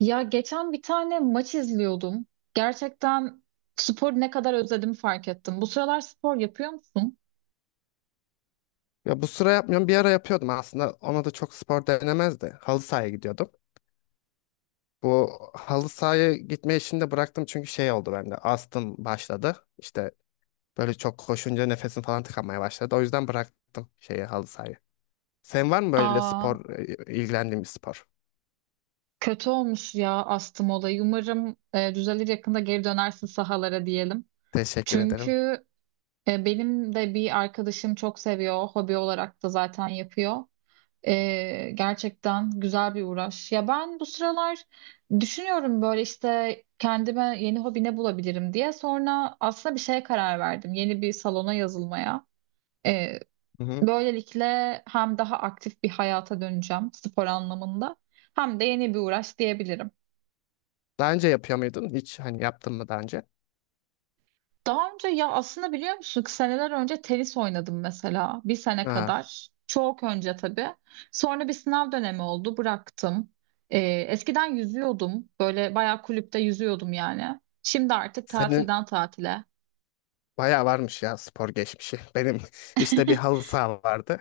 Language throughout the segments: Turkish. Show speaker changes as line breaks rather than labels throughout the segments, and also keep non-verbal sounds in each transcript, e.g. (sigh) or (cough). Ya geçen bir tane maç izliyordum. Gerçekten spor ne kadar özledim fark ettim. Bu sıralar spor yapıyor musun?
Ya bu sıra yapmıyorum. Bir ara yapıyordum aslında. Ona da çok spor denemezdi. Halı sahaya gidiyordum. Bu halı sahaya gitme işini de bıraktım çünkü şey oldu bende. Astım başladı. İşte böyle çok koşunca nefesim falan tıkanmaya başladı. O yüzden bıraktım şeyi halı sahayı. Sen var mı böyle
Aa,
spor, ilgilendiğin bir spor?
kötü olmuş ya astım olayı. Umarım düzelir yakında geri dönersin sahalara diyelim.
Teşekkür
Çünkü
ederim.
benim de bir arkadaşım çok seviyor. Hobi olarak da zaten yapıyor. Gerçekten güzel bir uğraş. Ya ben bu sıralar düşünüyorum böyle işte kendime yeni hobi ne bulabilirim diye. Sonra aslında bir şeye karar verdim. Yeni bir salona yazılmaya. Ee,
Hı hı.
Böylelikle hem daha aktif bir hayata döneceğim spor anlamında hem de yeni bir uğraş diyebilirim.
Daha önce yapıyor muydun? Hiç hani yaptın mı daha önce?
Daha önce ya aslında biliyor musun ki seneler önce tenis oynadım mesela bir sene
Aa,
kadar. Çok önce tabii. Sonra bir sınav dönemi oldu bıraktım. Ee, Eskiden yüzüyordum böyle bayağı kulüpte yüzüyordum yani. Şimdi artık
senin
tatilden tatile.
bayağı varmış ya spor geçmişi. Benim (laughs) işte bir
(laughs)
halı saha vardı.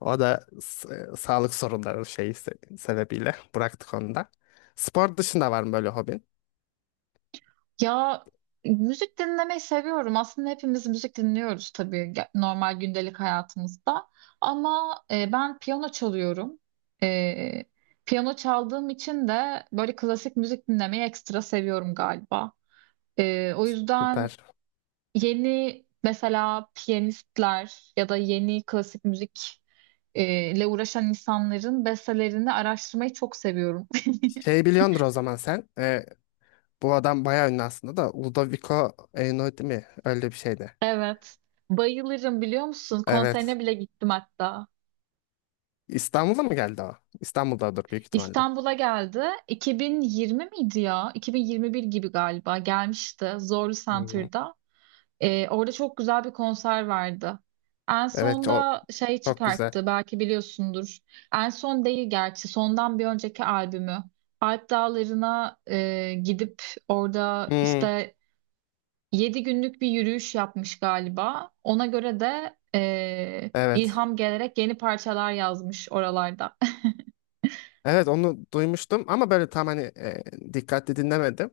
O da sağlık sorunları şeyi sebebiyle bıraktık onu da. Spor dışında var mı böyle hobin?
Ya müzik dinlemeyi seviyorum. Aslında hepimiz müzik dinliyoruz tabii normal gündelik hayatımızda. Ama ben piyano çalıyorum. E, Piyano çaldığım için de böyle klasik müzik dinlemeyi ekstra seviyorum galiba. O yüzden
Süper.
yeni mesela piyanistler ya da yeni klasik müzik ile uğraşan insanların bestelerini araştırmayı çok seviyorum. (laughs)
Şey biliyordur o zaman sen. Bu adam bayağı ünlü aslında da Ludovico Einaudi mi? Öyle bir şeydi.
Evet. Bayılırım biliyor musun? Konserine
Evet.
bile gittim hatta.
İstanbul'a mı geldi o? İstanbul'dadır büyük ihtimalle.
İstanbul'a geldi. 2020 miydi ya? 2021 gibi galiba gelmişti Zorlu
Hmm.
Center'da. Orada çok güzel bir konser vardı. En
Evet o
sonda şey
çok güzel.
çıkarttı belki biliyorsundur. En son değil gerçi sondan bir önceki albümü. Alp Dağları'na gidip orada
Hmm,
işte yedi günlük bir yürüyüş yapmış galiba. Ona göre de
evet.
ilham gelerek yeni parçalar yazmış oralarda. (laughs)
Evet onu duymuştum ama böyle tam hani dikkatli dinlemedim.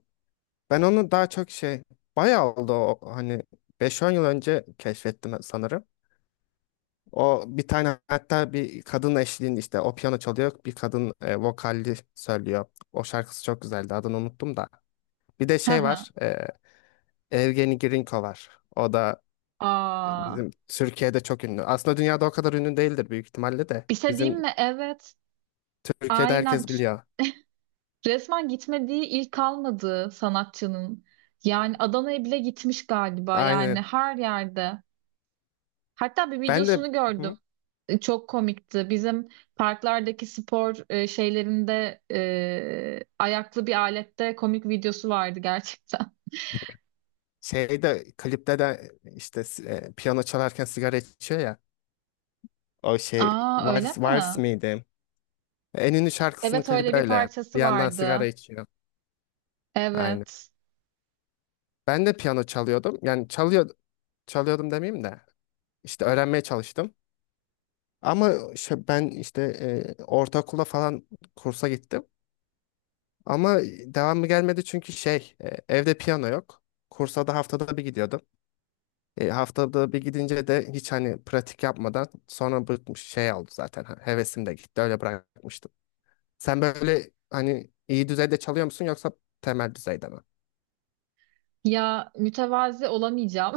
Ben onu daha çok şey bayağı oldu o, hani beş on yıl önce keşfettim sanırım. O bir tane hatta bir kadın eşliğinde işte o piyano çalıyor bir kadın vokalli söylüyor. O şarkısı çok güzeldi adını unuttum da. Bir de
Hı
şey
hı.
var Evgeni Grinko var. O da
Aa,
bizim Türkiye'de çok ünlü. Aslında dünyada o kadar ünlü değildir büyük ihtimalle de.
bir şey diyeyim
Bizim
mi? Evet.
Türkiye'de
Aynen.
herkes biliyor.
Resmen gitmediği il kalmadı sanatçının. Yani Adana'ya bile gitmiş galiba. Yani
Aynı
her yerde. Hatta bir
Ben de
videosunu gördüm.
Hı?
Çok komikti. Bizim parklardaki spor şeylerinde ayaklı bir alette komik videosu vardı gerçekten.
şeyde klipte de işte piyano çalarken sigara içiyor ya. O
(laughs)
şey
Aa öyle
Vals, Vals
mi?
miydi? En ünlü şarkısının
Evet öyle
klibi
bir
öyle. Bir
parçası
yandan sigara
vardı.
içiyor. Aynen.
Evet.
Ben de piyano çalıyordum. Yani çalıyor, çalıyordum demeyeyim de. İşte öğrenmeye çalıştım. Ama ben işte ortaokula falan kursa gittim. Ama devamı gelmedi çünkü şey evde piyano yok. Kursa da haftada bir gidiyordum. Haftada bir gidince de hiç hani pratik yapmadan sonra bıkmış şey oldu zaten. Ha, Hevesim de gitti öyle bırakmıştım. Sen böyle hani iyi düzeyde çalıyor musun yoksa temel düzeyde mi?
Ya mütevazi olamayacağım.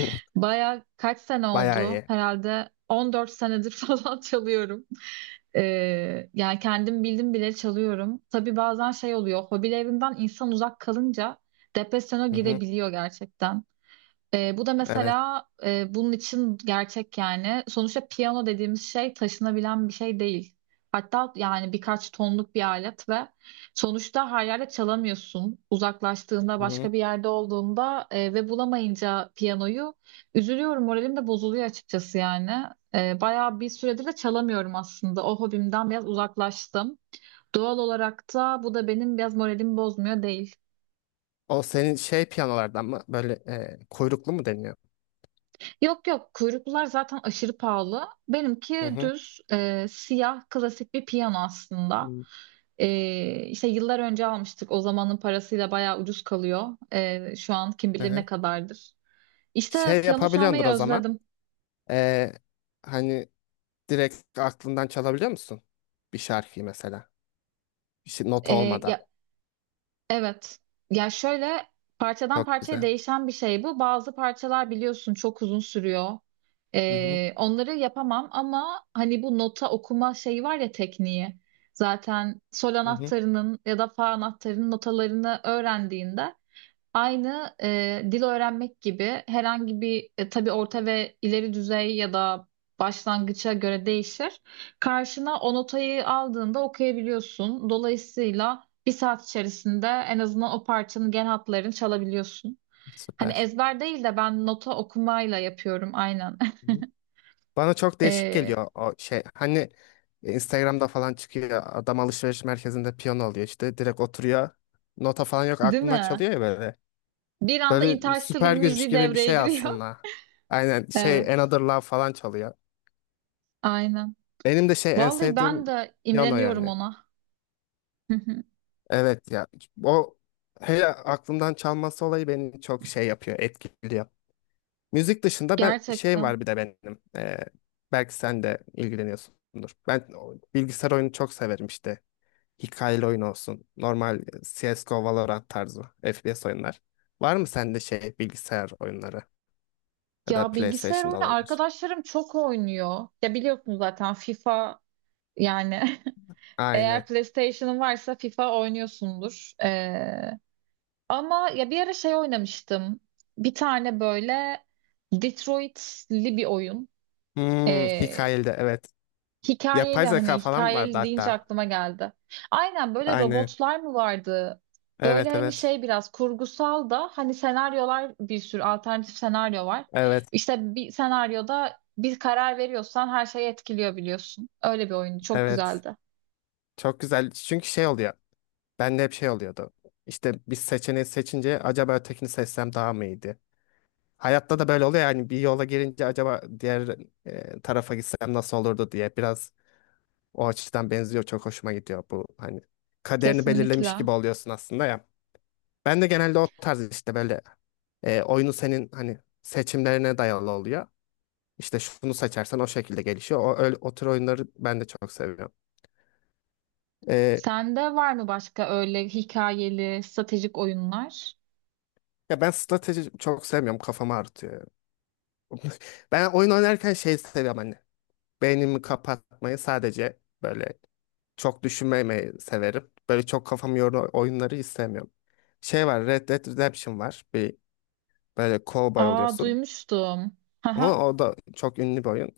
(laughs) Baya kaç sene
Bayağı
oldu?
iyi.
Herhalde 14 senedir (laughs) falan çalıyorum. Yani kendim bildim bile çalıyorum. Tabii bazen şey oluyor, hobilerinden insan uzak kalınca depresyona
Hı hı.
girebiliyor gerçekten. Bu da
Evet.
mesela bunun için gerçek yani. Sonuçta piyano dediğimiz şey taşınabilen bir şey değil. Hatta yani birkaç tonluk bir alet ve sonuçta her yerde çalamıyorsun. Uzaklaştığında
Hı hı.
başka bir yerde olduğunda ve bulamayınca piyanoyu üzülüyorum. Moralim de bozuluyor açıkçası yani. Bayağı bir süredir de çalamıyorum aslında. O hobimden biraz uzaklaştım. Doğal olarak da bu da benim biraz moralimi bozmuyor değil.
O senin şey piyanolardan mı böyle kuyruklu mu deniyor?
Yok yok kuyruklular zaten aşırı pahalı.
Hı
Benimki
hı.
düz siyah klasik bir piyano aslında. E, işte yıllar önce almıştık. O zamanın parasıyla bayağı ucuz kalıyor. Şu an kim
Hı
bilir ne
hı.
kadardır. İşte
Şey
piyano
yapabiliyordur
çalmayı
o zaman.
özledim.
E, hani Direkt aklından çalabiliyor musun? Bir şarkıyı mesela. Nota
E,
olmadan.
ya Evet. Ya şöyle parçadan
Çok
parçaya
güzel.
değişen bir şey bu. Bazı parçalar biliyorsun çok uzun sürüyor.
Hı hı.
Onları yapamam ama hani bu nota okuma şeyi var ya tekniği. Zaten sol
Hı hı.
anahtarının ya da fa anahtarının notalarını öğrendiğinde aynı dil öğrenmek gibi herhangi bir tabii orta ve ileri düzey ya da başlangıça göre değişir. Karşına o notayı aldığında okuyabiliyorsun. Dolayısıyla bir saat içerisinde en azından o parçanın genel hatlarını çalabiliyorsun. Hani
Süper.
ezber değil de ben nota okumayla yapıyorum aynen.
Hı
(laughs)
hı. Bana çok değişik
E,
geliyor o şey. Hani Instagram'da falan çıkıyor. Adam alışveriş merkezinde piyano alıyor işte. Direkt oturuyor. Nota falan yok.
Değil
Aklından
mi?
çalıyor ya böyle.
Bir anda
Böyle
Interstellar
süper güç
müziği
gibi bir
devreye
şey
giriyor.
aslında. Aynen
(laughs)
şey
Evet,
Another Love falan çalıyor.
aynen.
Benim de şey en
Vallahi
sevdiğim
ben de
piyano
imreniyorum
yani.
ona.
Evet ya o hele aklımdan çalması olayı beni çok şey yapıyor etkiliyor. Müzik
(laughs)
dışında ben şey
Gerçekten.
var bir de benim belki sen de ilgileniyorsundur. Ben o bilgisayar oyunu çok severim işte hikayeli oyun olsun normal CSGO Valorant tarzı FPS oyunlar. Var mı sende şey bilgisayar oyunları ya da
Ya bilgisayar
PlayStation'da
oyunu
olabilir?
arkadaşlarım çok oynuyor. Ya biliyorsun zaten FIFA yani (laughs) eğer
Aynı.
PlayStation'ın varsa FIFA oynuyorsundur. Ama ya bir ara şey oynamıştım. Bir tane böyle Detroit'li bir oyun.
Hmm,
Ee,
hikayeli de evet.
Hikayeli
Yapay
hani
zeka falan vardı
hikayeli deyince
hatta.
aklıma geldi. Aynen böyle
Aynı.
robotlar mı vardı? Böyle
Evet
hani
evet.
şey biraz kurgusal da hani senaryolar bir sürü alternatif senaryo var.
Evet
İşte bir senaryoda bir karar veriyorsan her şeyi etkiliyor biliyorsun. Öyle bir oyun çok
evet.
güzeldi.
Çok güzel. Çünkü şey oluyor. Bende hep şey oluyordu. İşte bir seçeneği seçince acaba ötekini seçsem daha mı iyiydi? Hayatta da böyle oluyor yani bir yola girince acaba diğer tarafa gitsem nasıl olurdu diye biraz o açıdan benziyor. Çok hoşuma gidiyor bu hani kaderini belirlemiş
Kesinlikle.
gibi oluyorsun aslında ya. Ben de genelde o tarz işte böyle oyunu senin hani seçimlerine dayalı oluyor. İşte şunu seçersen o şekilde gelişiyor. O, öyle, o tür oyunları ben de çok seviyorum. E,
Sende var mı başka öyle hikayeli stratejik oyunlar?
ya ben strateji çok sevmiyorum. Kafamı ağrıtıyor. Ben oyun oynarken şey seviyorum hani. Beynimi kapatmayı sadece böyle çok düşünmemeyi severim. Böyle çok kafamı yoran oyunları istemiyorum. Şey var Red Dead Redemption var. Bir böyle cowboy
Aa
oluyorsun.
duymuştum. (laughs)
Ama o da çok ünlü bir oyun.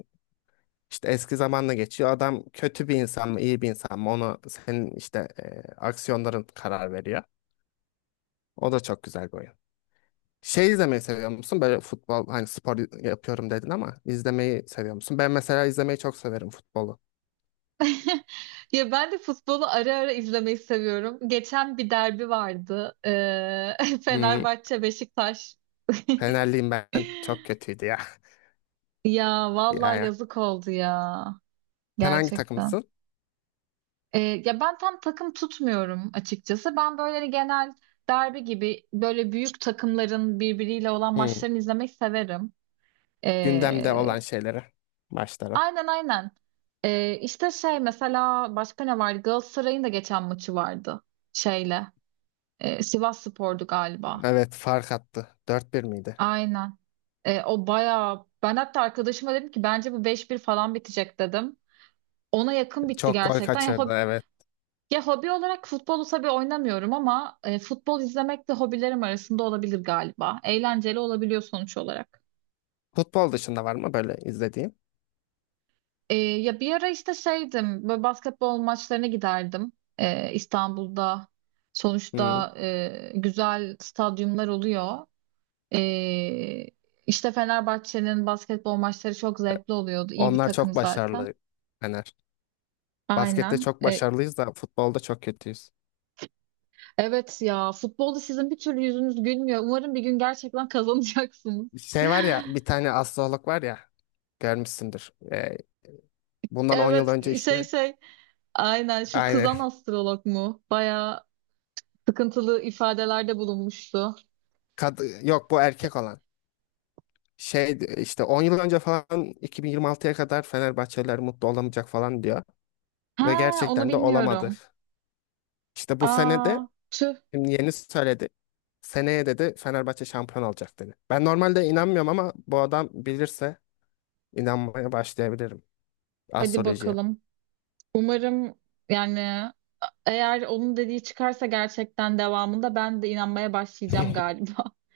İşte eski zamanla geçiyor. Adam kötü bir insan mı iyi bir insan mı onu senin işte aksiyonların karar veriyor. O da çok güzel bir oyun. Şey izlemeyi seviyor musun? Böyle futbol hani spor yapıyorum dedin ama izlemeyi seviyor musun? Ben mesela izlemeyi çok severim futbolu.
(laughs) Ya ben de futbolu ara ara izlemeyi seviyorum. Geçen bir derbi vardı. (laughs)
Hmm,
Fenerbahçe Beşiktaş. (laughs)
Fenerliyim ben. Çok kötüydü ya. (laughs)
Ya
Ya
vallahi
ya.
yazık oldu ya.
Sen hangi
Gerçekten.
takımsın?
Ya ben tam takım tutmuyorum açıkçası. Ben böyle hani genel derbi gibi böyle büyük takımların birbiriyle olan
Hmm,
maçlarını izlemeyi severim.
Gündemde
Ee,
olan şeyleri. Maçları.
aynen aynen. İşte şey mesela başka ne vardı? Galatasaray'ın da geçen maçı vardı şeyle. Sivas Spor'du galiba.
Evet fark attı. 4-1 miydi?
Aynen. O bayağı ben hatta arkadaşıma dedim ki bence bu 5-1 falan bitecek dedim. Ona yakın bitti
Çok gol
gerçekten.
kaçırdı evet.
Ya hobi olarak futbolu tabii oynamıyorum ama futbol izlemek de hobilerim arasında olabilir galiba. Eğlenceli olabiliyor sonuç olarak.
Futbol dışında var mı böyle izlediğin?
Ya bir ara işte şeydim böyle basketbol maçlarına giderdim. İstanbul'da
Hmm,
sonuçta güzel stadyumlar oluyor. Ee, işte Fenerbahçe'nin basketbol maçları çok zevkli oluyordu. İyi bir
Onlar
takım
çok
zaten.
başarılı Fener. Baskette
Aynen.
çok başarılıyız da futbolda çok kötüyüz.
Evet ya futbolda sizin bir türlü yüzünüz gülmüyor. Umarım bir gün gerçekten (laughs) kazanacaksınız.
Şey var ya bir tane astrolog var ya görmüşsündür. Bundan 10 yıl
Evet
önce
şey
işte
şey aynen şu
aynı.
kızan astrolog mu? Bayağı sıkıntılı ifadelerde bulunmuştu.
Yok, bu erkek olan. Şey işte 10 yıl önce falan 2026'ya kadar Fenerbahçeliler mutlu olamayacak falan diyor. Ve
Ha onu
gerçekten de olamadı.
bilmiyorum.
İşte bu sene
Aa
de
tüh
şimdi yeni söyledi. Seneye dedi Fenerbahçe şampiyon olacak dedi. Ben normalde inanmıyorum ama bu adam bilirse inanmaya başlayabilirim.
hadi
Astrolojiye.
bakalım. Umarım yani eğer onun dediği çıkarsa gerçekten devamında ben de inanmaya başlayacağım galiba. (laughs)